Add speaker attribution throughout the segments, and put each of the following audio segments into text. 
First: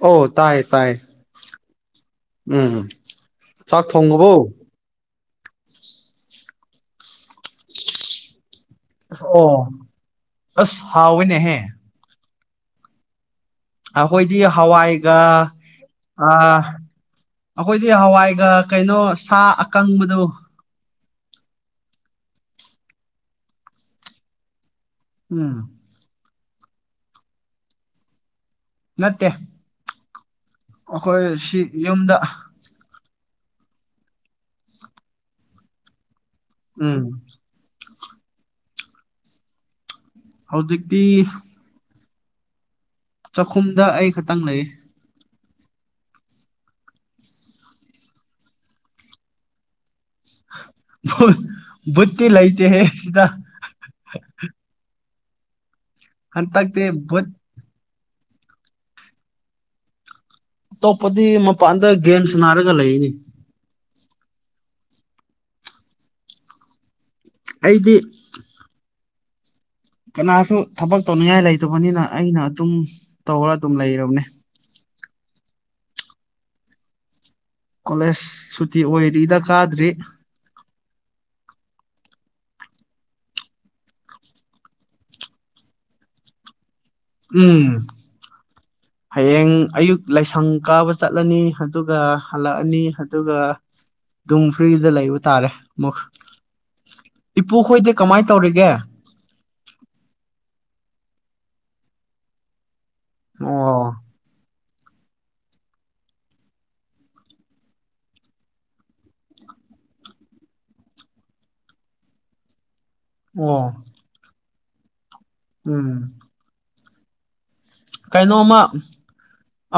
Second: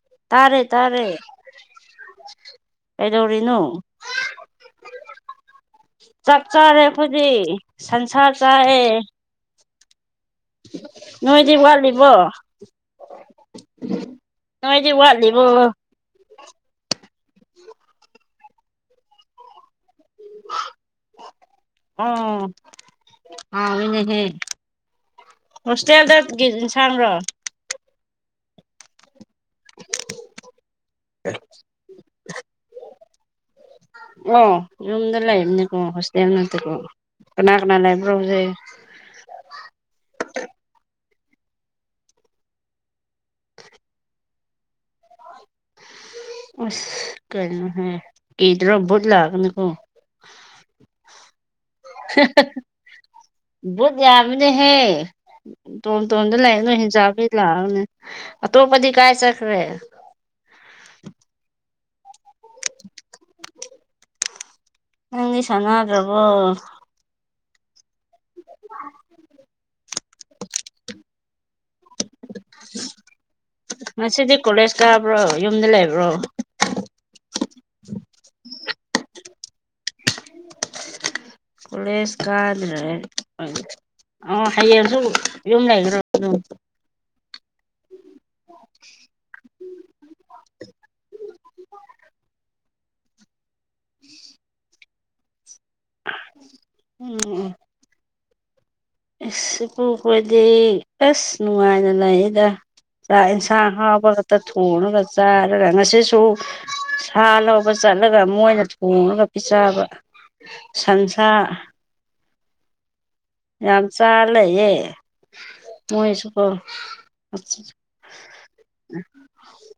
Speaker 1: ꯑꯣ
Speaker 2: ꯇꯥꯔꯦ
Speaker 1: ꯇꯥꯏ ꯇꯥꯏ
Speaker 2: ꯇꯥꯔꯦ
Speaker 1: ꯎꯝ
Speaker 2: ꯀꯗꯧꯔꯤꯅꯣ
Speaker 1: ꯆꯥꯛ ꯊꯣꯡꯉꯕꯣ
Speaker 2: ꯆꯥꯛ ꯆꯥꯔꯦ ꯑꯩꯈꯣꯏꯗꯤ ꯁꯟꯁꯥ ꯆꯥꯏꯑꯦ
Speaker 1: ꯑꯣ ꯑꯁ
Speaker 2: ꯅꯣꯏꯗꯤ
Speaker 1: ꯍꯥꯎꯋꯤꯅꯦꯍꯦ
Speaker 2: ꯋꯥꯠꯂꯤꯕꯣ
Speaker 1: ꯑꯩꯈꯣꯏꯗꯤ
Speaker 2: ꯅꯣꯏꯗꯤ
Speaker 1: ꯍꯋꯥꯏꯒ
Speaker 2: ꯋꯥꯠꯂꯤꯕꯣ
Speaker 1: ꯑ ꯑꯩꯈꯣꯏꯗꯤ ꯍꯋꯥꯏꯒ ꯀꯩꯅꯣ ꯁꯥ ꯑꯀꯪꯕꯗꯣ
Speaker 2: ꯑꯣ ꯍꯥꯎꯒꯅꯦ ꯍꯦ
Speaker 1: ꯎꯝ
Speaker 2: ꯍꯣꯁꯇꯦꯜꯗꯒꯤ ꯌꯦꯟꯁꯥꯡ ꯔꯣ
Speaker 1: ꯅꯠꯇꯦ ꯑꯩꯈꯣꯏ ꯁꯤ ꯌꯨꯝꯗ
Speaker 2: ꯑꯣ ꯌꯨꯝꯗ ꯂꯩꯕꯅꯦꯀꯣ ꯍꯣꯁꯇꯦꯜ ꯅꯠꯇꯦ ꯀꯣ
Speaker 1: ꯎꯝ
Speaker 2: ꯀꯅꯥ ꯂꯩꯕ꯭ꯔꯣ ꯍꯧꯖꯤꯛ
Speaker 1: ꯍꯧꯖꯤꯛꯇꯤ ꯆꯥꯛꯈꯨꯝꯗ ꯑꯩ ꯈꯛꯇꯪ ꯂꯩ
Speaker 2: ꯑꯁ ꯀꯔꯤꯅꯣꯅꯦ ꯀꯤꯗꯔꯣ ꯄꯨꯠ ꯂꯥꯛꯒꯅꯤꯀꯣ
Speaker 1: ꯄꯨꯠꯇꯤ ꯂꯩꯇꯦꯌꯦ ꯁꯤꯗ
Speaker 2: ꯕꯨꯠ ꯌꯥꯝꯃꯤꯅꯦꯍꯦ ꯇꯣꯟ ꯇꯣꯝꯗ ꯂꯩ ꯅꯣꯏ
Speaker 1: ꯍꯟꯇꯛꯇꯤ
Speaker 2: ꯍꯤ [inaudible] ꯡꯖꯥ
Speaker 1: ꯕꯨꯠ
Speaker 2: ꯐꯩ ꯂꯥꯛꯑꯒꯅꯦ ꯑꯇꯣꯞꯕꯗꯤ ꯀꯥꯏ ꯆꯠꯈ꯭ꯔꯦ
Speaker 1: ꯑꯇꯣꯞꯄꯗꯤ ꯃꯄꯥꯟꯗ ꯒꯦꯝꯁ ꯅꯥꯔꯒ ꯂꯩꯅꯦ
Speaker 2: ꯅꯪꯗꯤ ꯁꯥꯟꯅꯗ꯭ꯔꯕꯣ
Speaker 1: ꯑꯩꯗꯤ ꯀꯅꯥꯁꯨ ꯊꯕꯛ ꯇꯧꯅꯤꯡꯉꯥꯏ ꯂꯩꯇꯕꯅꯤꯅ ꯑꯩꯅ ꯑꯗꯨꯝ ꯇꯧꯔ ꯑꯗꯨꯝ ꯂꯩꯔꯕꯅꯦ
Speaker 2: ꯉꯁꯤꯗꯤ ꯀꯣꯂꯦꯖ ꯀꯥꯕ꯭ꯔꯣ ꯌꯨꯝꯗ ꯂꯩꯕ꯭ꯔꯣ
Speaker 1: ꯀꯣꯂꯦꯖ ꯁꯨꯇꯤ ꯑꯣꯏꯔꯤꯗ ꯀꯥꯗ꯭ꯔꯤ
Speaker 2: ꯀꯂꯦꯁ ꯀꯥꯗ꯭ꯔꯦ ꯍꯣꯢ ꯑꯣ ꯍꯌꯦꯡꯁꯨ ꯌꯨꯝ ꯂꯩꯒꯗ꯭ꯔꯣ
Speaker 1: ꯎꯝ
Speaker 2: [inaudible]
Speaker 1: ꯍꯌꯦꯡ ꯑꯌꯨꯛ ꯂꯥꯏꯁꯪ ꯀꯥꯕ ꯆꯠꯂꯅꯤ ꯑꯗꯨꯒ ꯍꯜꯂꯛꯑꯅꯤ ꯑꯗꯨꯒ ꯗꯨꯝ ꯐ꯭ꯔꯤꯗ ꯂꯩꯕ ꯇꯥꯔꯦ ꯑꯃꯨꯛ
Speaker 2: ꯎꯝ ꯎꯝ
Speaker 1: ꯏꯄꯨ ꯈꯣꯏꯗꯤ ꯀꯃꯥꯏꯅ ꯇꯧꯔꯤꯒꯦ
Speaker 2: ꯏꯄꯨ ꯈꯣꯏꯗꯤ ꯑꯁ ꯅꯨꯡꯉꯥꯏꯅ ꯂꯩꯌꯦꯗꯥ ꯆꯥꯛ ꯌꯦꯟꯁꯥꯡ
Speaker 1: ꯑꯣ
Speaker 2: ꯍꯥꯎꯕꯥ ꯈꯛꯇ ꯊꯣꯡꯉꯒ ꯆꯥꯏꯔꯒ ꯉꯁꯤꯁꯨ ꯁꯥ ꯂꯧꯕ ꯆꯠꯂꯒ ꯃꯣꯏꯅ ꯊꯣꯡꯉꯒ ꯄꯤꯖꯕ ꯁꯟꯁꯥ
Speaker 1: ꯑꯣ
Speaker 2: ꯌꯥꯝ ꯆꯥ ꯂꯩꯌꯦ
Speaker 1: ꯎꯝ
Speaker 2: ꯃꯣꯏꯁꯨꯀꯣ
Speaker 1: ꯀꯩꯅꯣꯃ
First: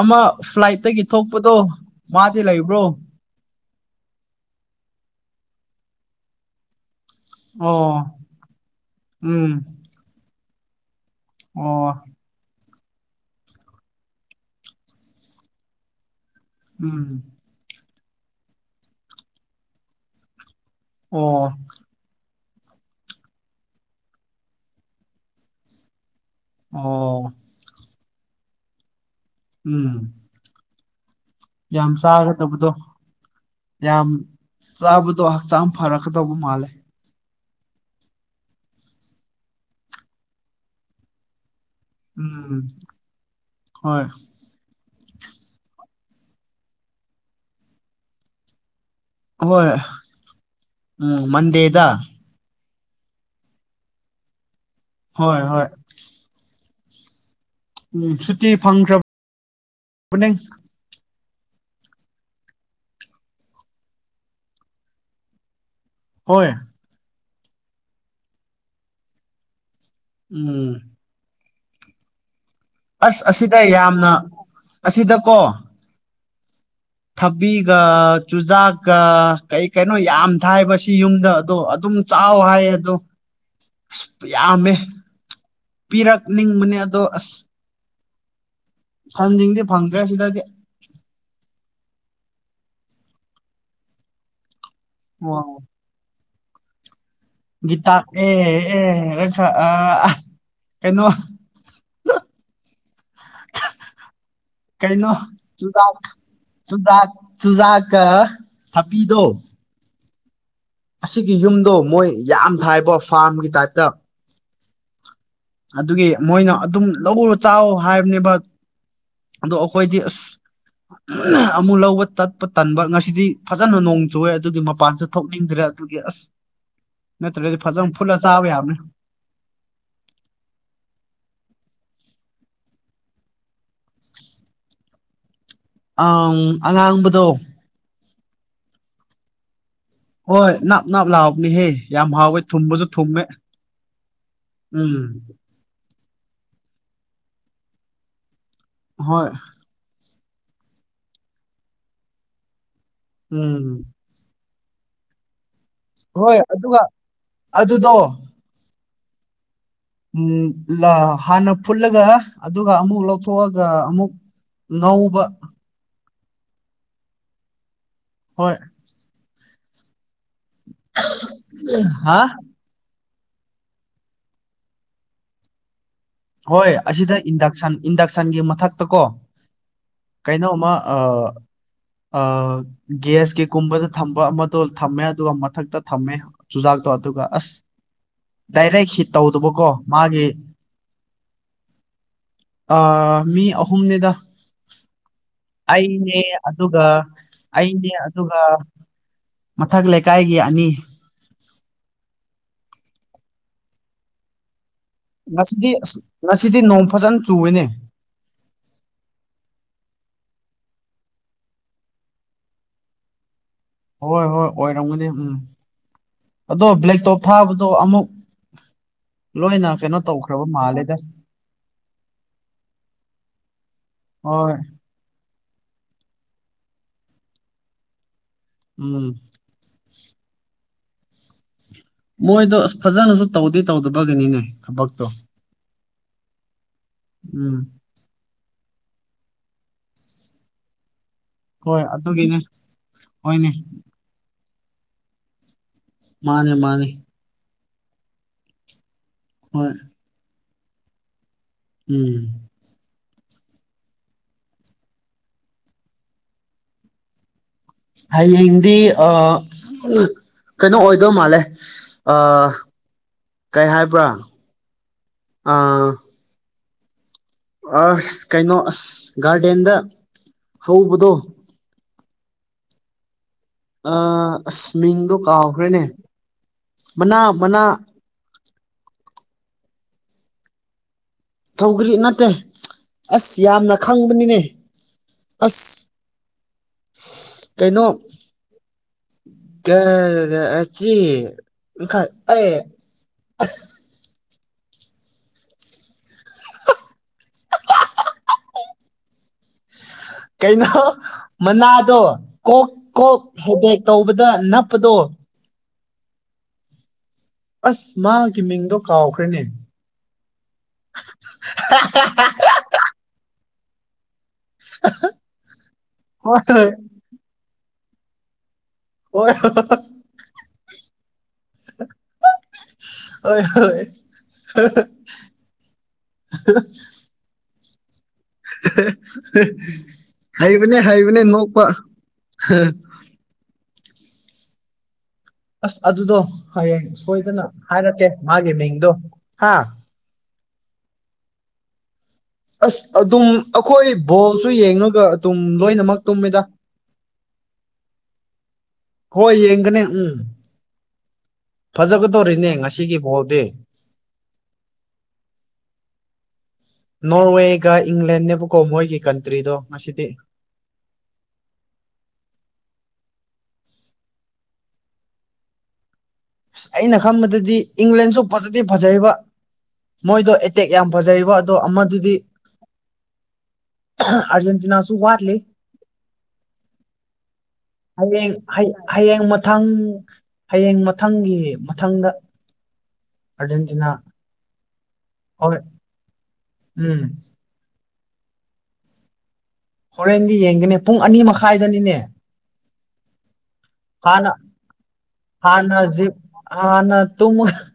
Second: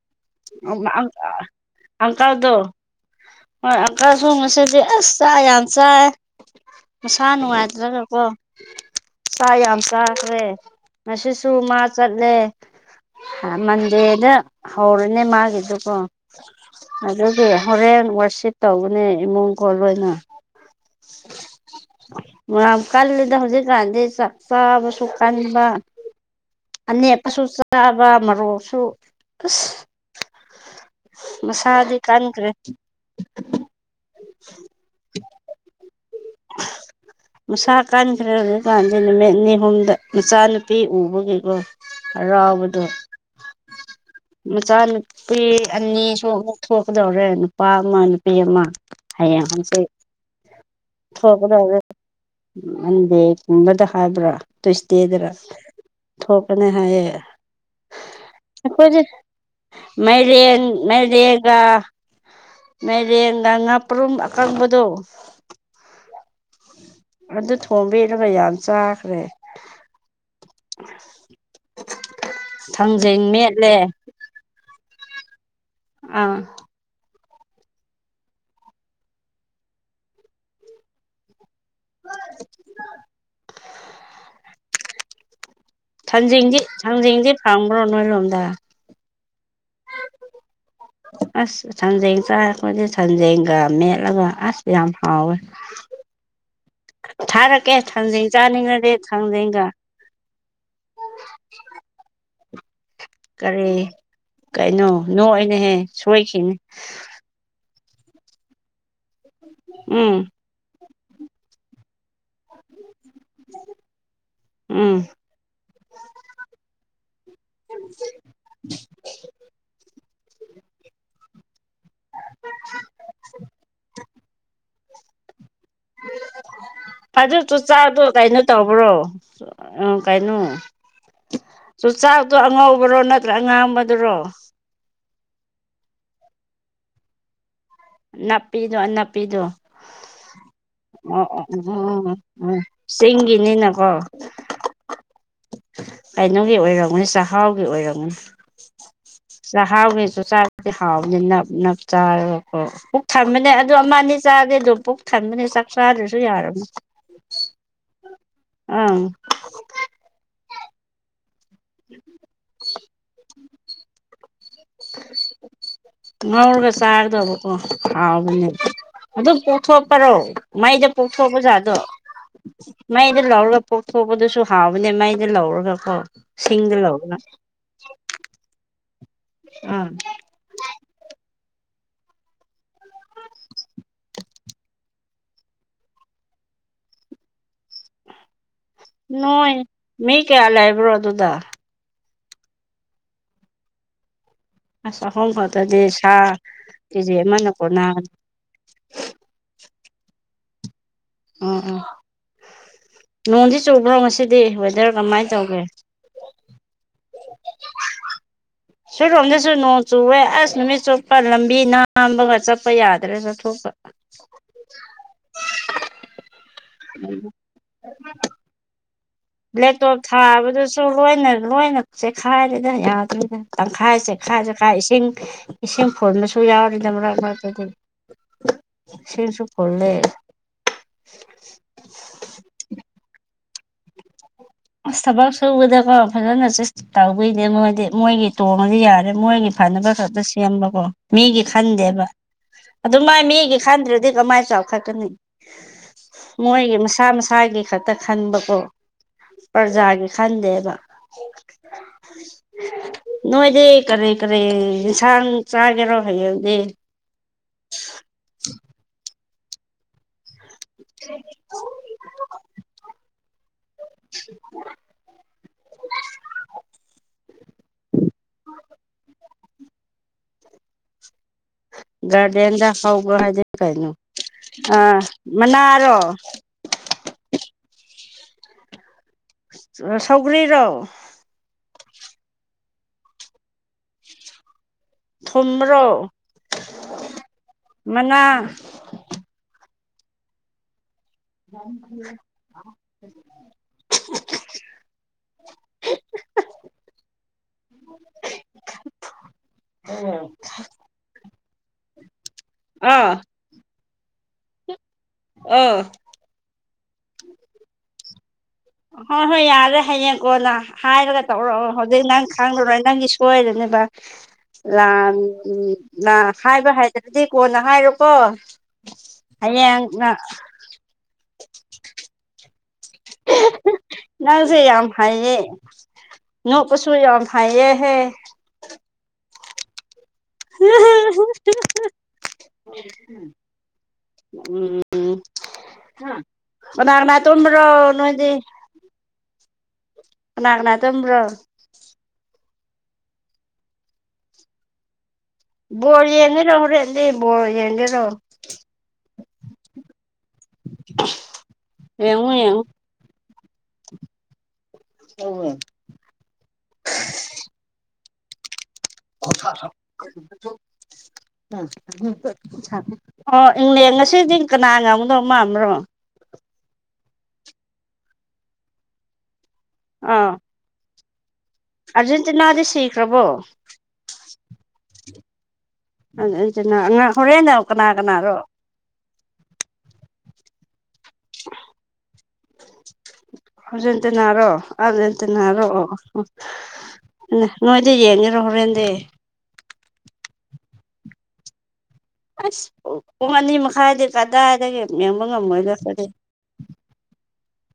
Speaker 1: ꯑꯃ ꯐ꯭ꯂꯥꯏꯠꯇꯒꯤ ꯊꯣꯛꯄꯗꯣ ꯃꯥꯗꯤ
Speaker 2: ꯑꯪꯀꯜꯗꯣ
Speaker 1: ꯂꯩꯕ꯭ꯔꯣ
Speaker 2: ꯍꯣꯏ ꯑꯪꯀꯜꯁꯨ ꯉꯁꯤꯗꯤ ꯑꯁ ꯆꯥꯛ ꯌꯥꯝ ꯆꯥꯏ ꯃꯁꯥ
Speaker 1: ꯑꯣ
Speaker 2: ꯅꯨꯡꯉꯥꯏꯇ꯭ꯔꯒꯀꯣ
Speaker 1: ꯎꯝ
Speaker 2: ꯆꯥꯛ ꯌꯥꯝ ꯆꯥꯈ꯭ꯔꯦ ꯃꯁꯤꯁꯨ ꯃꯥ
Speaker 1: ꯑꯣ
Speaker 2: ꯆꯠꯂꯦ ꯃꯟꯗꯦꯗ ꯍꯧꯔꯅꯦ ꯃꯥꯒꯤꯗꯨ ꯀꯣ
Speaker 1: ꯎꯝ
Speaker 2: ꯑꯗꯨ ꯍꯣꯔꯦꯟ ꯋꯥꯔꯁꯤꯠ ꯇꯧꯕꯅꯦ ꯏꯃꯨꯡꯒꯣꯢ ꯂꯣꯏꯅ
Speaker 1: ꯑꯣ
Speaker 2: ꯌꯥꯝ ꯀꯜꯂꯤꯗ ꯍꯧꯖꯤꯛꯀꯥꯟꯗꯤ ꯆꯥꯛ ꯆꯥꯕꯁꯨ ꯀꯟꯕ
Speaker 1: ꯑꯣ
Speaker 2: ꯑꯃꯦꯠꯄꯁꯨ ꯆꯥꯕ ꯃꯔꯣꯛꯁꯨ ꯑꯁ
Speaker 1: ꯎꯝ ꯌꯥꯝ
Speaker 2: ꯃꯁꯥꯗꯤ
Speaker 1: ꯆꯥꯔꯥ
Speaker 2: ꯀꯟꯈ꯭ꯔꯦ
Speaker 1: ꯇꯧꯕꯗꯣ ꯌꯥꯝ ꯆꯥꯕꯗꯣ ꯍꯛꯆꯥꯡ ꯐꯔꯛꯀꯗꯧꯕ ꯃꯥꯜꯂꯦ
Speaker 2: [unintelligible] ꯃꯁꯥ ꯀꯟꯈ꯭ꯔꯦ ꯍꯧꯖꯤꯛꯀꯥꯟꯗꯤ ꯅꯨꯃꯤꯠ ꯅꯤ ꯍꯨꯝꯗ ꯃꯆꯥꯅꯨꯄꯤ ꯎꯕꯒꯤꯀꯣ
Speaker 1: ꯎꯝ
Speaker 2: ꯍꯥꯔꯥꯎꯕꯗꯣ
Speaker 1: ꯍꯣꯏ
Speaker 2: [unintelligible] ꯃꯆꯥꯅꯨꯄꯤ ꯑꯅꯤꯁꯨ ꯑꯃꯨꯛ ꯊꯣꯛꯀꯗꯧꯔꯦ ꯅꯨꯄꯥ ꯑꯃ ꯅꯨꯄꯤ ꯑꯃ ꯍꯥꯏꯌꯦꯡ
Speaker 1: ꯍꯣꯏ
Speaker 2: ꯍꯪꯆꯤꯠ
Speaker 1: ꯎꯝ
Speaker 2: ꯊꯣꯛꯀꯗꯧꯔꯦ
Speaker 1: ꯃꯟꯗꯦꯗ
Speaker 2: ꯃꯟꯗꯦꯒꯨꯝꯕꯗ ꯍꯥꯏꯕ꯭ꯔꯥ ꯇ꯭ꯨꯁꯗꯦ ꯗꯔꯥ
Speaker 1: ꯍꯣꯏ ꯍꯣꯏ
Speaker 2: ꯊꯣꯛꯀꯅꯤ ꯍꯥꯏꯌꯦ
Speaker 1: ꯎꯝ ꯁꯨꯇꯤ
Speaker 2: ꯑꯩꯈꯣꯏꯁꯦ
Speaker 1: ꯐꯪꯈ꯭ꯔꯕꯅꯦ
Speaker 2: ꯃꯥꯏꯔꯦꯟ ꯃꯥꯏꯔꯦꯟ ꯒꯥ ꯃꯥꯏꯔꯦꯟꯒ ꯉꯥꯄ꯭ꯔꯨꯝ ꯑꯀꯪꯕꯗꯣ
Speaker 1: ꯍꯣꯏ
Speaker 2: ꯑꯗꯨ ꯊꯣꯡꯕꯤꯔꯥꯒ ꯌꯥꯝ ꯆꯥꯈ꯭ꯔꯦ
Speaker 1: ꯎꯝ
Speaker 2: [inaudible]
Speaker 1: ꯑꯁ
Speaker 2: ꯊꯥꯡꯖꯤꯡ
Speaker 1: ꯑꯁꯤꯗ
Speaker 2: ꯃꯦꯠꯂꯦ
Speaker 1: ꯌꯥꯝꯅ ꯑꯁꯤꯗꯀꯣ
Speaker 2: ꯑꯡ
Speaker 1: ꯊꯕꯤꯒ ꯆꯨꯖꯥꯛꯀ ꯀꯩ ꯀꯩꯅꯣ ꯌꯥꯝ ꯊꯥꯏꯕ ꯁꯤ ꯌꯨꯝꯗ ꯑꯗꯣ ꯑꯗꯨꯝ ꯆꯥꯎ ꯍꯥꯏ ꯑꯗꯣ ꯑꯁ ꯌꯥꯝꯃꯦ
Speaker 2: ꯊꯥꯡꯖꯤꯡꯗꯤ
Speaker 1: ꯄꯤꯔꯛꯅꯤꯡꯕꯅꯦ ꯑꯗꯣ
Speaker 2: ꯊꯥꯡꯖꯤꯡꯗꯤ
Speaker 1: ꯑꯁ
Speaker 2: ꯐꯪꯕ꯭ꯔꯣ ꯅꯣꯏ ꯔꯣꯝꯗ
Speaker 1: ꯊꯥꯡꯖꯤꯡꯗꯤ ꯐꯪꯗ꯭ꯔꯦ ꯁꯤꯗꯗꯤ
Speaker 2: ꯑꯁ ꯊꯥꯡꯖꯤꯡ ꯆꯥꯔꯄꯗꯤ ꯊꯥꯡꯖꯤꯡꯒ ꯃꯦꯠꯂꯒ ꯑꯁ ꯌꯥꯝ ꯍꯥꯎꯋꯦ
Speaker 1: ꯋꯥꯎ
Speaker 2: ꯊꯥꯔꯛꯀꯦ
Speaker 1: ꯒꯤꯇꯥ ꯑꯦ
Speaker 2: ꯊꯥꯡꯖꯤꯡ
Speaker 1: [unintelligible]
Speaker 2: ꯆꯥꯅꯤꯡꯉꯗꯤ
Speaker 1: [unintelligible] ꯔ
Speaker 2: ꯊꯥꯡꯖꯤꯡꯒ
Speaker 1: ꯀꯩꯅꯣ
Speaker 2: ꯀꯔꯤ ꯀꯩꯅꯣ ꯅꯣꯛꯑꯦꯅꯍꯦ ꯁꯣꯏꯈꯤꯅꯤ
Speaker 1: ꯆꯨꯖꯥꯛ ꯆꯨꯖꯥꯛꯀ ꯊꯕꯤꯗꯣ
Speaker 2: ꯎꯝ
Speaker 1: ꯑꯁꯤꯒꯤ ꯌꯨꯝꯗꯣ ꯃꯣꯏ ꯌꯥꯝ ꯊꯥꯌꯦꯕ ꯐꯥ꯭ꯔꯝꯒꯤ ꯇꯥꯏꯞꯇ
Speaker 2: ꯎꯝ
Speaker 1: ꯑꯗꯨꯒꯤ ꯃꯣꯏꯅ ꯑꯗꯨꯝ ꯂꯧꯔ ꯆꯥꯑꯣ ꯍꯥꯏꯕꯅꯦꯕ ꯑꯗꯣ ꯑꯩꯈꯣꯏꯗꯤ ꯑꯁ ꯑꯃꯨꯛ ꯂꯧꯕ ꯆꯠꯄ ꯇꯟꯕ ꯉꯁꯤꯗꯤ ꯐꯖꯅ ꯅꯣꯡ ꯆꯨꯑꯦ ꯑꯗꯨꯒꯤ ꯃꯄꯥꯟꯁꯨ ꯊꯣꯛꯅꯤꯡꯗ꯭ꯔꯦ ꯑꯁ ꯅꯠꯇ꯭ꯔꯗꯤ ꯐꯖꯅ ꯐꯨꯜꯂ ꯆꯥꯕ ꯌꯥꯕꯅꯦ
Speaker 2: ꯑꯣ ꯑ ꯀꯩꯅꯣ ꯆꯨꯆꯥꯛꯇꯣ ꯑꯉꯧꯕꯔꯣ ꯅꯠꯇ꯭ꯔꯒ ꯉꯥꯡꯕꯗꯨꯔꯣ
Speaker 1: ꯑꯪ ꯑꯉꯥꯡꯕꯗꯣ
Speaker 2: ꯅꯥꯄꯤꯗꯣ ꯅꯥꯞꯄꯤꯗꯣ
Speaker 1: ꯍꯣꯏ ꯅꯞ ꯅꯞ ꯂꯥꯛꯕꯅꯤꯍꯦ ꯌꯥꯝ
Speaker 2: ꯎꯝ
Speaker 1: ꯍꯥꯎꯋꯦ
Speaker 2: ꯎꯝ
Speaker 1: ꯊꯨꯝꯕꯁꯨ ꯊꯨꯝꯃꯦ
Speaker 2: ꯆꯤꯡꯒꯤꯅꯤꯅꯀꯣ
Speaker 1: ꯎꯝ
Speaker 2: ꯀꯩꯅꯣꯒꯤ ꯑꯣꯏꯔꯝꯒꯨꯅꯤ ꯆꯥꯛꯍꯥꯎꯒꯤ ꯑꯣꯏꯔꯝꯒꯅꯤ
Speaker 1: ꯍꯣꯏ
Speaker 2: ꯍꯥꯎꯒꯤ ꯆꯨꯖꯥꯛꯇꯤ ꯍꯥꯎꯕꯥꯅꯤ ꯅꯞ ꯅꯞ ꯆꯥꯔꯒ ꯊꯟꯕꯅꯦ
Speaker 1: ꯎꯝ
Speaker 2: ꯑꯗꯣ ꯑꯃ ꯑꯅꯤ ꯆꯥꯔꯗꯤ ꯑꯗꯨꯝ ꯄꯨꯛ ꯊꯝꯕꯅꯦ ꯆꯥꯛ ꯆꯥ
Speaker 1: ꯍꯣꯏ ꯑꯗꯨꯒ ꯑꯗꯨꯗꯣ
Speaker 2: ꯑꯪ
Speaker 1: ꯎꯝ ꯍꯥꯟꯅ ꯐꯨꯠꯂꯒ ꯑꯗꯨ ꯑꯃꯨꯛ ꯂꯧꯊꯣꯛꯑꯒ ꯑꯃꯨꯛ ꯉꯧꯕ
Speaker 2: ꯉꯧꯔꯒ ꯆꯥꯔꯗꯕꯀꯣ ꯍꯥꯎꯕꯅꯦ
Speaker 1: ꯍꯣꯏ
Speaker 2: ꯑꯗꯨꯝ ꯀꯣꯊꯣꯛꯄ꯭ꯔꯣ ꯃꯥꯏꯗ ꯄꯣꯛꯊꯣꯛꯑꯄ ꯖꯥꯠꯗꯣ
Speaker 1: ꯍꯥ
Speaker 2: ꯃꯩꯗ ꯂꯧꯔꯒ ꯄꯣꯛꯊꯣꯛꯄꯗꯨꯁꯨ ꯍꯥꯎꯕꯅꯦ ꯃꯩꯗ ꯂꯧꯔꯒꯀꯣ
Speaker 1: ꯍꯣꯏ
Speaker 2: ꯁꯤꯡꯗ ꯂꯧꯔꯒ
Speaker 1: ꯑꯁꯤꯗ ꯏꯟꯗꯛꯁꯟ ꯏꯟꯗꯛꯁꯟꯒꯤ ꯃꯊꯛꯇ ꯀꯣ
Speaker 2: ꯎꯝ
Speaker 1: ꯀꯩꯅꯣꯃ ꯑ ꯒ꯭ꯌꯥꯁꯀꯤ ꯀꯨꯝꯕꯗ ꯊꯝꯕ ꯑꯃꯗꯣ ꯊꯝꯃꯦ ꯑꯗꯨꯒ ꯃꯊꯛꯇ ꯊꯝꯃꯦ ꯆꯨꯖꯥꯛꯇꯣ ꯑꯗꯨꯒ ꯑꯁ ꯗꯥꯏꯔꯦꯛ ꯍꯤꯠ ꯇꯧꯗꯕꯀꯣ ꯃꯥꯒꯤ
Speaker 2: ꯂꯩꯥꯏꯕ꯭ꯔꯣ ꯑꯗꯨꯗꯥ
Speaker 1: ꯑ ꯃꯤ ꯑꯍꯨꯝꯅꯦꯗ
Speaker 2: ꯑꯁ [unintelligible]
Speaker 1: ꯑꯩꯅꯦ
Speaker 2: ꯁꯥ
Speaker 1: ꯑꯗꯨꯒ
Speaker 2: ꯀꯦꯖꯤ ꯑꯃꯅ
Speaker 1: ꯑꯩꯅꯦ
Speaker 2: ꯀꯣꯟꯅꯒꯅꯤ
Speaker 1: ꯑꯗꯨꯒ ꯃꯊꯛ ꯂꯩꯀꯥꯏꯒꯤ ꯑꯅꯤ
Speaker 2: ꯑꯣ ꯑꯣ ꯅꯣꯡꯗꯤ ꯆꯨꯕ꯭ꯔꯣ ꯉꯁꯤ ꯋꯦꯗꯔ ꯀꯃꯥꯏ
Speaker 1: ꯉꯁꯤꯗꯤ ꯑꯁ ꯉꯁꯤꯗꯤ ꯅꯣꯡ ꯐꯖꯅ ꯆꯨꯏꯅꯦ
Speaker 2: ꯁꯣꯏꯔꯣꯝꯗꯁꯨ ꯅꯣꯡ ꯆꯨꯋꯦ ꯑꯁ ꯅꯨꯃꯤꯠ ꯆꯨꯞꯄ ꯂꯝꯕꯤ ꯅꯥꯝꯕꯒ ꯆꯠꯄ ꯌꯥꯗ꯭ꯔꯥ ꯆꯠꯊꯣꯛꯄ
Speaker 1: ꯍꯣꯏ ꯍꯣꯏ ꯑꯣꯏꯔꯝꯒꯅꯦ ꯎꯝ ꯑꯗꯣ ꯕ꯭ꯂꯦꯛ ꯇꯣꯞ ꯊꯥꯕꯗꯣ ꯑꯃꯨꯛ ꯂꯣꯏꯅ
Speaker 2: ꯂꯦꯞꯇꯣꯞ
Speaker 1: ꯀꯩꯅꯣ ꯇꯧꯈ꯭ꯔꯕ
Speaker 2: ꯊꯥꯕꯗꯨꯁꯨ
Speaker 1: ꯃꯥꯜꯂꯦꯗ
Speaker 2: ꯂꯣꯏꯅ ꯂꯣꯏꯅ ꯆꯦꯛꯈꯥꯏꯔꯦꯗ ꯌꯥꯗꯣꯏꯗ ꯇꯪꯈꯥꯏ ꯆꯦꯈꯥꯏ
Speaker 1: ꯍꯣꯏ
Speaker 2: ꯆꯦꯠꯈꯥꯏ ꯏꯁꯤꯡ ꯏꯁꯤꯡ ꯐꯨꯕꯁꯨ ꯌꯥꯎꯔꯤꯗ ꯃꯔꯛ ꯃꯔꯛꯇꯗꯤ
Speaker 1: ꯎꯝ
Speaker 2: ꯏꯁꯤꯡꯁꯨ ꯐꯨꯜꯂꯦ
Speaker 1: ꯃꯣꯏꯗꯣ ꯑꯁ ꯐꯖꯅꯁꯨ ꯇꯧꯗꯤ ꯇꯧꯗꯕꯒꯤꯅꯤꯅꯦ
Speaker 2: ꯑꯁ
Speaker 1: ꯊꯕꯛꯇꯣ
Speaker 2: ꯊꯕꯛ ꯁꯨꯕꯗꯀꯣ ꯐꯖꯅ ꯇꯧꯕꯗꯅꯦ
Speaker 1: ꯎꯝ
Speaker 2: ꯃꯣꯏꯗꯤ ꯃꯣꯏꯒꯤ ꯇꯣꯡꯉꯗꯤ ꯌꯥꯔꯦ ꯃꯣꯏꯒꯤ ꯐꯅꯕ ꯈꯛꯇ ꯁꯦꯝꯕꯀꯣ ꯃꯤꯒꯤ
Speaker 1: ꯍꯣꯏ
Speaker 2: ꯈꯟꯗꯦꯕ
Speaker 1: ꯑꯗꯨꯒꯤꯅꯦ
Speaker 2: ꯑꯗꯨ ꯃꯥ
Speaker 1: ꯍꯣꯏꯅꯦ
Speaker 2: ꯃꯤꯒꯤ ꯈꯟꯗ꯭ꯔꯗꯤ ꯀꯃꯥꯏꯅ ꯆꯥꯎꯈꯠꯀꯅꯤ
Speaker 1: ꯃꯥꯅꯦ
Speaker 2: ꯃꯣꯏꯒꯤ
Speaker 1: ꯃꯥꯅꯦ
Speaker 2: ꯃꯁꯥ ꯃꯁꯥꯒꯤ ꯈꯛꯇ ꯈꯟꯕꯀꯣ
Speaker 1: ꯍꯣꯏ
Speaker 2: ꯄ꯭ꯔꯖꯥꯒꯤ ꯈꯟꯗꯦꯕ
Speaker 1: ꯎꯝ
Speaker 2: ꯅꯣꯏꯗꯤ ꯀꯔꯤ ꯀꯔꯤ ꯌꯦꯟꯁꯥꯡ ꯆꯥꯒꯦꯔꯣ ꯍꯌꯦꯡꯗꯤ
Speaker 1: ꯍꯌꯦꯡꯗꯤ ꯑ ꯀꯩꯅꯣ ꯑꯣꯏꯗꯧ ꯃꯥꯜꯂꯦ ꯀꯩ ꯍꯥꯏꯕ꯭ꯔꯥ ꯑꯥ ꯑꯁ ꯀꯩꯅꯣ ꯑꯁ ꯒꯥꯔꯗꯦꯟꯗ ꯍꯧꯕꯗꯣ
Speaker 2: ꯒꯥꯔꯗꯦꯟꯗ ꯍꯧꯕ ꯍꯥꯏꯗꯤ ꯀꯩꯅꯣ
Speaker 1: ꯑꯥ ꯑꯁ
Speaker 2: ꯑ
Speaker 1: ꯃꯤꯡꯗꯣ ꯀꯥꯎꯈ꯭ꯔꯦꯅꯦ
Speaker 2: ꯃꯅꯥꯔꯣ
Speaker 1: ꯃꯅꯥ ꯃꯅꯥ
Speaker 2: ꯁꯧꯒ꯭ꯔꯤꯔꯣ
Speaker 1: ꯊꯧꯒ꯭ꯔꯤ ꯅꯠꯇꯦ ꯑꯁ ꯌꯥꯝꯅ ꯈꯪꯕꯅꯤꯅꯦ ꯑꯁ
Speaker 2: ꯊꯨꯝꯕ꯭ꯔꯣ
Speaker 1: ꯀꯩꯅꯣ
Speaker 2: ꯃꯅꯥ
Speaker 1: ꯀꯔꯔ ꯑꯆꯤ
Speaker 2: [unintelligible]
Speaker 1: ꯀꯩꯅꯣ ꯃꯅꯥꯗꯣ ꯀꯣꯛ
Speaker 2: ꯑꯥ
Speaker 1: ꯀꯣꯛ ꯍꯦꯇꯦꯛ ꯇꯧꯕꯗ ꯅꯞꯄꯗꯣ
Speaker 2: ꯑ
Speaker 1: ꯑꯁ ꯃꯥꯒꯤ ꯃꯤꯡꯗꯣ
Speaker 2: ꯍꯣꯏ
Speaker 1: ꯀꯥꯎꯈ꯭ꯔꯦꯅꯦ
Speaker 2: ꯍꯣꯏ ꯌꯥꯔꯦ ꯍꯌꯦꯡꯀꯣ ꯅ ꯍꯥꯏꯔꯒ ꯇꯧꯔꯛꯑꯣ ꯍꯧꯖꯤꯛ ꯅꯪ ꯈꯪꯂꯨꯔꯣꯏ ꯅꯪꯒꯤ ꯀꯣꯏꯗꯅꯕ ꯂ ꯎ
Speaker 1: ꯍꯣꯏ
Speaker 2: ꯍꯥꯏꯕ ꯍꯥꯏ
Speaker 1: ꯍꯣꯏ
Speaker 2: ꯆꯠꯄꯗꯤ ꯀꯣꯟꯅ ꯍꯥꯏꯔꯣꯀꯣ
Speaker 1: ꯍ‌ꯣꯏ
Speaker 2: ꯍꯌꯦꯡ
Speaker 1: [unintelligible]
Speaker 2: [unintelligible] ꯅꯪꯁ‌ꯦ ꯌꯥꯝ ꯍꯥꯏꯑꯦ ꯅꯣꯛ ꯄꯁꯨ ꯌꯥꯝ ꯍꯥꯏꯌꯦꯍꯦ
Speaker 1: [unintelligible] ꯍꯩꯕꯅꯦ ꯍꯩꯕꯅꯦ ꯅꯣꯛꯄ
Speaker 2: ꯎꯝ ꯎꯝ
Speaker 1: ꯑꯁ ꯑꯗꯨꯗꯣ ꯍꯌꯦꯡ
Speaker 2: ꯀꯅꯥ ꯀꯅꯥ
Speaker 1: ꯁꯣꯏꯗꯅ
Speaker 2: ꯇꯨꯝꯕ꯭ꯔꯣ
Speaker 1: ꯍꯥꯏꯔꯛꯀꯦ
Speaker 2: ꯅꯣꯏꯗꯤ
Speaker 1: ꯃꯥꯒꯤ ꯃꯤꯡꯗꯣ ꯍꯥ
Speaker 2: ꯀꯅꯥ ꯀꯅꯥ ꯇꯨꯝꯕ꯭ꯔꯣ
Speaker 1: ꯑꯁ ꯑꯗꯨꯝ ꯑꯩꯈꯣꯏ ꯕꯣꯜꯁꯨ ꯌꯦꯡꯉꯒ ꯑꯗꯨꯝ ꯂꯣꯏꯅꯃꯛ ꯇꯨꯝꯃꯤꯗ
Speaker 2: ꯗꯤ ꯌꯦꯡꯒ‌ꯦꯔꯣ
Speaker 1: ꯍꯣꯏ ꯌꯦꯡꯒꯅꯤ ꯎꯝ
Speaker 2: ꯌꯦꯡꯉꯨ
Speaker 1: ꯐꯖꯒꯗꯧꯔꯤꯅꯦ
Speaker 2: ꯌꯦꯡꯉꯨ
Speaker 1: ꯉꯁꯤꯒꯤ ꯕꯣꯜꯗꯤ
Speaker 2: ꯇꯧꯑ‌ꯦ
Speaker 1: ꯅꯣꯔꯋꯦꯒ ꯏꯪꯂꯦꯟꯅꯦꯕꯀꯣ ꯃꯣꯏꯒꯤ ꯀꯟꯇ꯭ꯔꯤꯗꯣ ꯉꯁꯤꯗꯤ
Speaker 2: ꯗ‌ꯣ [unintelligible] ꯑꯣ ꯏꯪꯂꯦꯟ ꯉꯁꯤꯗꯤ ꯀꯅꯥ ꯉꯝꯗꯧ ꯃꯥꯥꯟꯕ꯭ꯔꯣ
Speaker 1: ꯑꯁ ꯑꯩꯅ ꯈꯟꯕꯗꯗꯤ ꯏꯪꯂꯦꯟꯁꯨ ꯐꯖꯗꯤ ꯐꯖꯩꯌ‌ꯦꯕ ꯃꯣꯏꯗꯣ
Speaker 2: ꯑꯥ
Speaker 1: ꯑꯦꯇꯦꯛ ꯌꯥꯝ ꯐꯖꯩꯌ‌ꯦꯕ ꯑꯗꯣ ꯑꯃꯗꯨꯗꯤ
Speaker 2: ꯑꯥꯔꯖꯦꯟꯇꯤꯅꯥꯗꯤ ꯁꯤꯈ꯭ꯔꯕꯣ
Speaker 1: ꯑꯥ꯭ꯔꯖꯦꯟꯇꯤꯅꯥꯁꯨ ꯋꯥꯠꯂꯤ
Speaker 2: ꯑꯥ ꯑꯟꯆꯥꯅꯥ ꯑꯉꯥ ꯍꯣꯔꯦꯟꯗ‌ꯣ ꯀꯅꯥ ꯀꯅꯥꯔꯣ
Speaker 1: ꯍꯩꯌꯦꯡ ꯃꯊꯪ ꯍꯩꯌꯦꯡ ꯃꯊꯪꯒꯤ ꯃꯊꯪꯗ ꯑꯥꯔꯖꯦꯟꯇꯤꯅꯥ
Speaker 2: ꯑꯥ꯭ꯔꯖꯦꯟꯇꯤꯅꯥꯔꯣ
Speaker 1: ꯍꯣꯏ
Speaker 2: ꯑꯥ꯭ꯔꯖꯦꯟꯇꯤꯅꯥꯔꯣ
Speaker 1: ꯎꯝ
Speaker 2: ꯅꯣꯏꯗꯤ ꯌꯦꯡꯉꯔꯣ ꯍꯣꯔꯦꯟꯗꯤ
Speaker 1: ꯍꯣꯔꯦꯟꯗꯤ ꯌꯦꯡꯒꯅꯤ ꯄꯨꯡ ꯑꯅꯤ ꯃꯈꯥꯏꯗꯅꯤꯅꯦ
Speaker 2: ꯑꯁ ꯄꯨꯡ ꯑꯅꯤ ꯃꯈꯥꯏꯗꯤ
Speaker 1: ꯍꯥꯟꯅ
Speaker 2: ꯀꯗꯥꯏꯗꯒꯤ ꯌꯦꯡꯕ ꯉꯝꯃꯣꯏꯗ ꯈ‌ꯣꯏꯗꯤ
Speaker 1: ꯍꯥꯟꯅꯥ ꯇꯨꯝꯃꯥ [unintelligible]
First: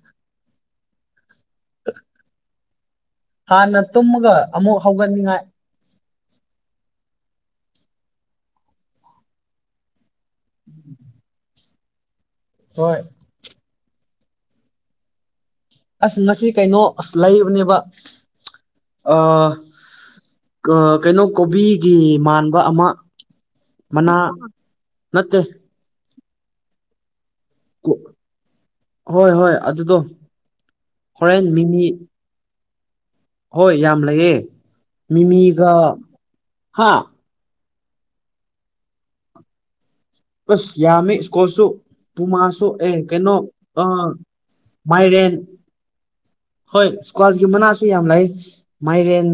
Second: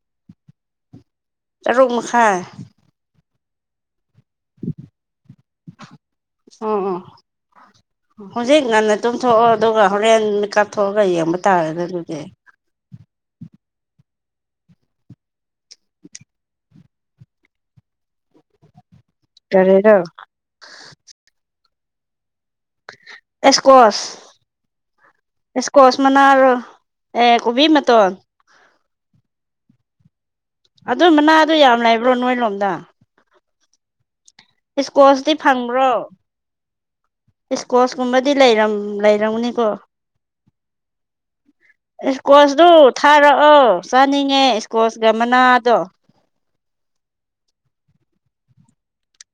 Speaker 2: ꯇꯔꯨꯛ ꯃꯈꯥꯏ
Speaker 1: ꯍꯥꯟꯅ ꯇꯨꯝꯃꯒ ꯑꯃꯨꯛ ꯍꯧꯒꯠꯅꯤꯡꯉꯥꯏ
Speaker 2: ꯑꯣ ꯑꯣ ꯍꯧꯖꯤꯛ ꯉꯟꯅ ꯇꯨꯝꯊꯣꯛꯑꯣ ꯑꯗꯨꯒ ꯍꯣꯔꯦꯟ ꯀꯥꯞꯊꯣꯛꯑꯒ ꯌꯦꯡꯕ ꯇꯥꯔꯦꯅꯦ ꯑꯗꯨꯗꯤ
Speaker 1: ꯍꯣꯏ ꯑꯁ ꯉꯁꯤ ꯀꯩꯅꯣ ꯑꯁ ꯂꯩꯕꯅꯦꯕ ꯑꯥ
Speaker 2: ꯀꯔꯤꯔꯣ
Speaker 1: ꯀꯩꯅꯣ ꯀꯣꯕꯤꯒꯤ ꯃꯥꯟ ꯕ ꯑꯃ ꯃꯅꯥ ꯅꯠꯇꯦ
Speaker 2: ꯀ‌ꯣꯁ ꯃꯅꯔ‌ꯣ ꯑꯦ ꯀꯣꯕꯤ ꯃꯇꯣꯟ
Speaker 1: ꯍꯣꯏ ꯍꯣꯏ ꯑꯗꯨꯗꯣ
Speaker 2: ꯑꯗꯨ
Speaker 1: ꯍꯣꯔꯦꯟ
Speaker 2: ꯃꯅꯥꯗ ꯌꯥꯝ
Speaker 1: ꯃꯤꯃꯤ
Speaker 2: ꯂꯩꯕ꯭ꯔꯣ ꯅꯣꯏ ꯂꯣꯝꯗ
Speaker 1: ꯍꯣꯏ ꯌꯥꯝ ꯂꯩꯌꯦ
Speaker 2: ꯏꯁꯀꯣꯁꯇꯤ
Speaker 1: ꯃꯤꯃꯤꯒ꯭ꯔ ꯍꯥ
Speaker 2: ꯏꯁꯀꯣꯁ ꯀꯨꯝꯕꯗꯤ ꯂꯩꯔꯝ ꯂꯩꯔꯝꯒꯅꯤꯀꯣ
Speaker 1: ꯑꯁ ꯌꯥꯝꯃꯤ ꯁ꯭ꯀꯣꯜꯁꯨ ꯄꯨꯃꯥꯁꯨ
Speaker 2: ꯏꯁꯀꯣꯁꯇꯨ
Speaker 1: ꯑꯦ ꯀꯩꯅꯣ
Speaker 2: ꯊꯥꯔꯛꯑꯣ
Speaker 1: ꯑ
Speaker 2: ꯆꯥꯅꯤꯡꯉꯦ ꯏꯁꯀꯣꯁꯀ
Speaker 1: ꯃꯥꯏꯔꯦꯟ
Speaker 2: ꯃꯅꯥꯗꯣ
Speaker 1: ꯍꯣꯏ ꯏꯁꯀ꯭ꯋꯥꯁꯀꯤ ꯃꯅꯥꯁꯨ ꯌꯥꯝ ꯂꯩ ꯃꯥꯏꯔꯦꯟ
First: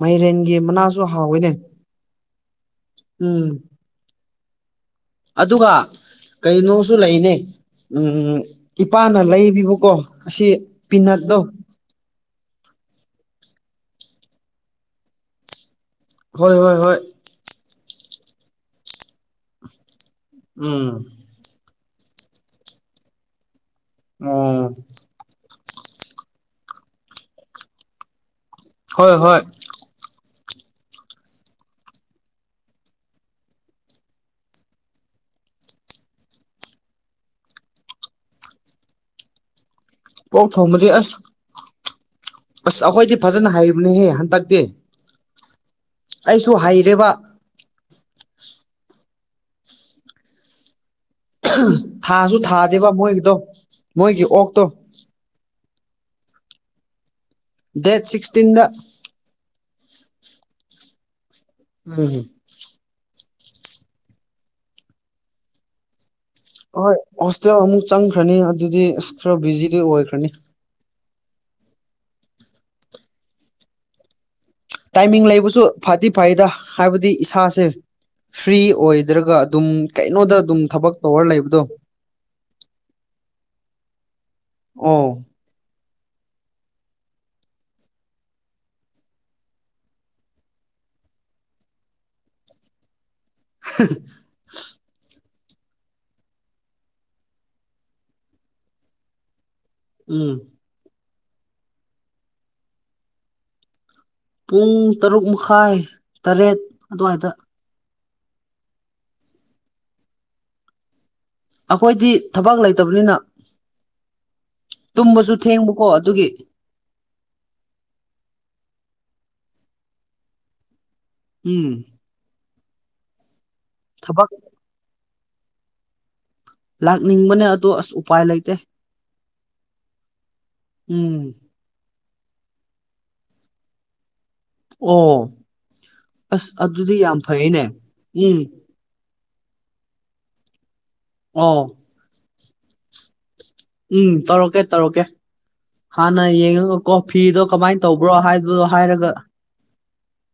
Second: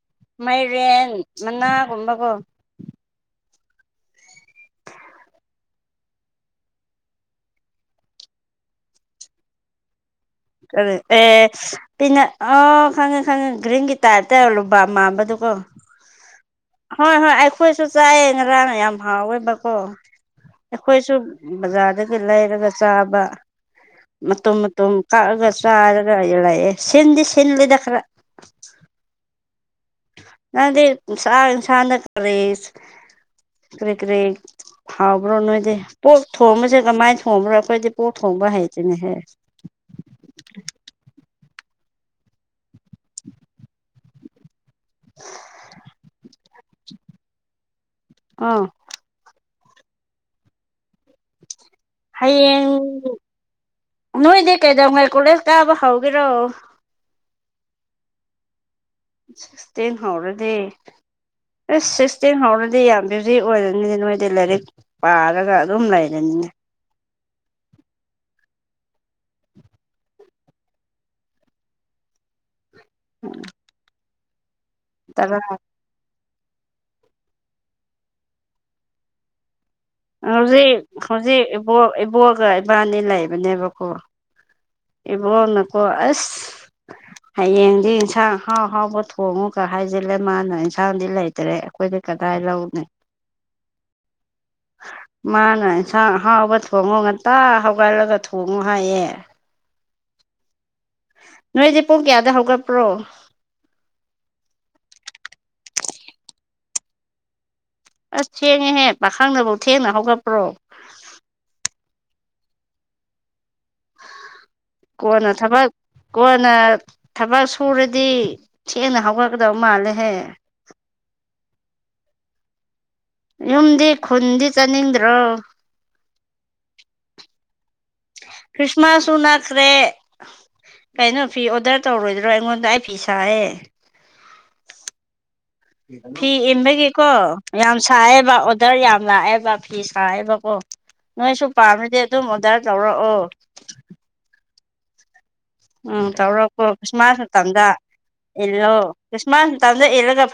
Speaker 1: ꯃꯥꯏꯔꯦꯟꯒꯤ ꯃꯅꯥꯁꯨ ꯍꯥꯎꯋꯤꯅꯦ
Speaker 2: ꯐꯅꯀꯣ
Speaker 1: ꯎꯝ ꯑꯗꯨꯒ ꯀꯩꯅꯣꯁꯨ ꯂꯩꯅꯦ ꯎꯝ ꯏꯄꯥꯅ ꯂꯩꯕꯤꯕꯀꯣ ꯑꯁꯤ
Speaker 2: ꯀꯔꯤ
Speaker 1: ꯄꯤꯅꯠꯇꯣ
Speaker 2: ꯑꯦ ꯄꯤꯅ ꯑꯣ ꯈꯪꯉꯦ ꯈꯪꯉꯦ ꯒ꯭ꯔꯤꯟꯒꯤ ꯇꯥꯏꯞꯇ ꯂꯨꯕꯥ ꯃꯥꯟꯕꯗꯨꯀꯣ
Speaker 1: ꯍꯣꯏ ꯍꯣꯏ ꯍꯣꯏ
Speaker 2: ꯍꯣꯏ ꯍꯣꯏ ꯑꯩꯈꯣꯏꯁꯨ ꯆꯥꯏꯑꯦ ꯉꯔꯥꯡ ꯌꯥꯝ ꯍꯥꯎꯋꯦꯕꯀꯣ
Speaker 1: ꯎꯝ
Speaker 2: ꯑꯩꯈꯣꯏꯁꯨ ꯕꯖꯥ꯭ꯔꯗꯒ ꯂꯩꯔꯒ ꯆꯥꯕ ꯃꯇꯨꯝ
Speaker 1: ꯑꯣ
Speaker 2: ꯃꯇꯨꯝ ꯀꯛꯑꯒ ꯁ ꯆꯥꯔꯒ ꯂꯩꯌꯦ ꯁꯤꯟꯗꯤ ꯁꯤꯜꯂꯤ ꯈꯔꯥ
Speaker 1: ꯍꯣꯏ ꯍꯣꯏ
Speaker 2: ꯅꯪꯗꯤ ꯅꯤꯁꯥ ꯁꯥꯟꯅ ꯀꯔꯦꯁ [unintelligible] ꯍꯥꯎꯕ꯭ꯔꯣ ꯅꯣꯏꯗꯤ ꯄꯣꯛ ꯊꯣꯡꯕꯁꯦ ꯀꯃꯥꯏꯅ ꯊꯣꯡꯕ꯭ꯔꯣ ꯑꯩꯈꯣꯏꯗꯤ ꯄꯣꯛ ꯊꯣꯡꯕ ꯍꯩꯇꯦꯅꯦꯍꯦ
Speaker 1: ꯄꯣꯛ ꯊꯣꯡꯕꯗꯤ ꯑꯁ ꯑꯁ ꯑꯩꯈꯣꯏꯗꯤ ꯐꯖꯅ ꯍꯩꯕꯅꯦꯍꯦ ꯍꯟꯗꯛꯇꯤ ꯑꯩꯁꯨ ꯍꯩꯔꯤꯕ
Speaker 2: ꯑꯥ
Speaker 1: ꯊꯥꯁꯨ
Speaker 2: ꯍꯌꯦꯡ
Speaker 1: ꯊꯥꯗꯦꯕ ꯃꯣꯏꯒꯤꯗꯣ ꯃꯣꯏꯒꯤ
Speaker 2: ꯅꯣꯏꯗꯤ
Speaker 1: ꯑꯣꯛꯇꯣ
Speaker 2: ꯀꯩꯗꯧꯉꯥꯏ ꯀꯣꯂꯦꯖ ꯀꯥꯕ ꯍꯧꯒꯦꯔꯣ
Speaker 1: ꯗꯦꯠ ꯁꯤꯛꯁꯇꯤꯟꯗ
Speaker 2: ꯁꯤꯛꯁꯇꯤꯟ ꯍꯧꯔꯗꯤ ꯑꯦꯁ
Speaker 1: ꯎꯝ
Speaker 2: ꯁꯤꯛꯁꯇꯤꯟ ꯍꯧꯔꯗꯤ ꯌꯥꯝꯕꯤꯔ ꯐ꯭ꯔꯤ ꯑꯣꯏꯔꯅꯤꯅꯦ ꯅꯣꯏꯗꯤ ꯂꯥꯏꯔꯤꯛ ꯄꯥꯔꯒ ꯑꯗꯨꯝ ꯂꯩꯔꯅꯤꯅꯦ
Speaker 1: ꯍꯣꯏ ꯍꯣꯁꯇꯦꯜ ꯑꯃꯨꯛ ꯆꯪꯈ꯭ꯔꯅꯤ ꯑꯗꯨꯗꯤ ꯑꯁ ꯈꯔ ꯕꯤꯖꯤꯗꯤ ꯑꯣꯏꯈ꯭ꯔꯅꯤ
Speaker 2: ꯎꯝ
Speaker 1: ꯇꯥꯏꯃꯤꯡ ꯂꯩꯕꯁꯨ ꯐꯗꯤ ꯐꯩꯗ ꯍꯥꯏꯕꯗꯤ ꯏꯁꯥꯁꯦ ꯐ꯭ꯔꯤ ꯑꯣꯏꯗ꯭ꯔꯒ ꯑꯗꯨꯝ ꯀꯩꯅꯣꯗ ꯑꯗꯨꯝ ꯊꯕꯛ ꯇꯧꯔ ꯂꯩꯕꯗꯣ
Speaker 2: ꯏꯕꯨꯡꯉꯣꯒ ꯏꯕꯥꯅꯤ ꯂꯩꯕꯅꯦꯕꯀꯣ
Speaker 1: ꯑꯣ
Speaker 2: ꯏꯕꯨꯉꯣꯅꯀꯣ ꯑꯁ ꯍꯌꯦꯡꯗꯤ ꯏꯟꯁꯥꯡ ꯑꯍꯥꯎ ꯍꯥꯎꯕ ꯊꯣꯡꯉꯨꯒ ꯍꯥꯏꯖꯤꯜꯂꯦ ꯃꯥꯅ ꯏꯟꯁꯥꯡꯗꯤ ꯂꯩꯇ꯭ꯔꯦ ꯑꯩꯈꯣꯏꯗꯤ ꯀꯗꯥꯏ ꯂꯧꯅꯤ
Speaker 1: [unintelligible]
Speaker 2: [inaudible] ꯃꯥꯅ ꯏꯟꯁꯥꯡ ꯑꯍꯥꯎꯕ ꯊꯣꯡꯉꯨ ꯉꯟꯇꯥ ꯍꯧꯒꯠꯂꯒ ꯊꯣꯡꯉꯣ ꯍꯥꯏꯌꯦ
Speaker 1: ꯎꯝ
Speaker 2: ꯅꯣꯏꯗꯤ ꯄꯨꯡ ꯀꯌꯥꯗ ꯍꯧꯒꯠꯄ꯭ꯔꯣ
Speaker 1: ꯄꯨꯡ ꯇꯔꯨꯛ ꯃꯈꯥꯏ ꯇꯔꯦꯠ ꯑꯗꯨꯋꯥꯏꯗ
Speaker 2: ꯑꯁ ꯊꯦꯡꯉꯦꯍꯦ ꯄꯥꯈꯪꯅꯐꯧ ꯊꯦꯡꯅ ꯍꯧꯒꯠꯄ꯭ꯔꯣ
Speaker 1: ꯑꯩꯈꯣꯏꯗꯤ ꯊꯕꯛ ꯂꯩꯇꯕꯅꯤꯅ
Speaker 2: ꯀꯣꯟꯅ
Speaker 1: ꯇꯨꯝꯕꯁꯨ
Speaker 2: ꯊꯕꯛ
Speaker 1: ꯊꯦꯡꯕꯀꯣ ꯑꯗꯨꯒꯤ
Speaker 2: ꯀꯣꯟꯅ ꯊꯕꯛ ꯁꯨꯔꯗꯤ ꯊꯦꯡꯅ ꯍꯧꯒꯠꯀꯗꯕ ꯃꯥꯜꯂꯦꯍꯦ
Speaker 1: ꯎꯝ
Speaker 2: ꯌꯨꯝꯗꯤ
Speaker 1: ꯊꯕꯛ
Speaker 2: ꯈꯨꯟꯗꯤ ꯆꯠꯅꯤꯡꯗ꯭ꯔꯣ
Speaker 1: ꯂꯥꯛꯅꯤꯡꯕꯅꯦ ꯑꯗꯣ ꯑꯁ ꯎꯄꯥꯏ ꯂꯩꯇꯦ
Speaker 2: ꯈ꯭ꯔꯤꯁꯃꯥꯁꯁꯨ ꯅꯛꯈ꯭ꯔꯦ
Speaker 1: ꯎꯝ
Speaker 2: ꯀꯩꯅꯣ ꯐꯤ ꯑꯣꯗꯔ ꯇꯧꯔꯣꯏꯗ꯭ꯔꯣ ꯑꯩꯉꯣꯟꯗ ꯑꯩ ꯐꯤ ꯁꯥꯏꯑꯦ
Speaker 1: ꯑꯣ
Speaker 2: ꯐꯤ
Speaker 1: ꯑꯁ ꯑꯗꯨꯗꯤ
Speaker 2: ꯏꯟꯕꯒꯤꯀꯣ
Speaker 1: ꯌꯥꯝ ꯐꯩꯅꯦ
Speaker 2: ꯌꯥꯝ ꯁꯥꯏꯌꯦꯕ
Speaker 1: ꯎꯝ
Speaker 2: ꯑꯣꯗꯔ ꯌꯥꯝ ꯂꯥꯛꯑꯦꯕ ꯐꯤ ꯁꯥꯥꯛꯑꯦꯕꯀꯣ ꯅꯣꯏꯁꯨ
Speaker 1: ꯑꯣ
Speaker 2: ꯄꯥꯝꯃꯤꯗꯤ ꯑꯗꯨꯝ ꯑꯣꯔꯗꯔ ꯇꯧꯔꯛꯑꯣ
Speaker 1: ꯎꯝ ꯇꯧꯔꯛꯀꯦ ꯇꯧꯔꯛꯀꯦ
Speaker 2: ꯎꯝ
Speaker 1: ꯍꯥꯟꯅ
Speaker 2: ꯇꯧꯔꯛꯄꯣ
Speaker 1: ꯌꯦꯡꯉꯒꯀꯣ
Speaker 2: ꯈ꯭ꯔꯤꯁꯃꯥꯁ
Speaker 1: ꯐꯤꯗꯣ
Speaker 2: ꯃꯇꯝꯗ
Speaker 1: ꯀꯃꯥꯏꯅ ꯇꯧꯕ꯭ꯔꯣ ꯍꯥꯏꯕꯗꯣ ꯍꯥꯏꯔꯒ
Speaker 2: ꯇꯞꯅ ꯏꯜꯂꯒ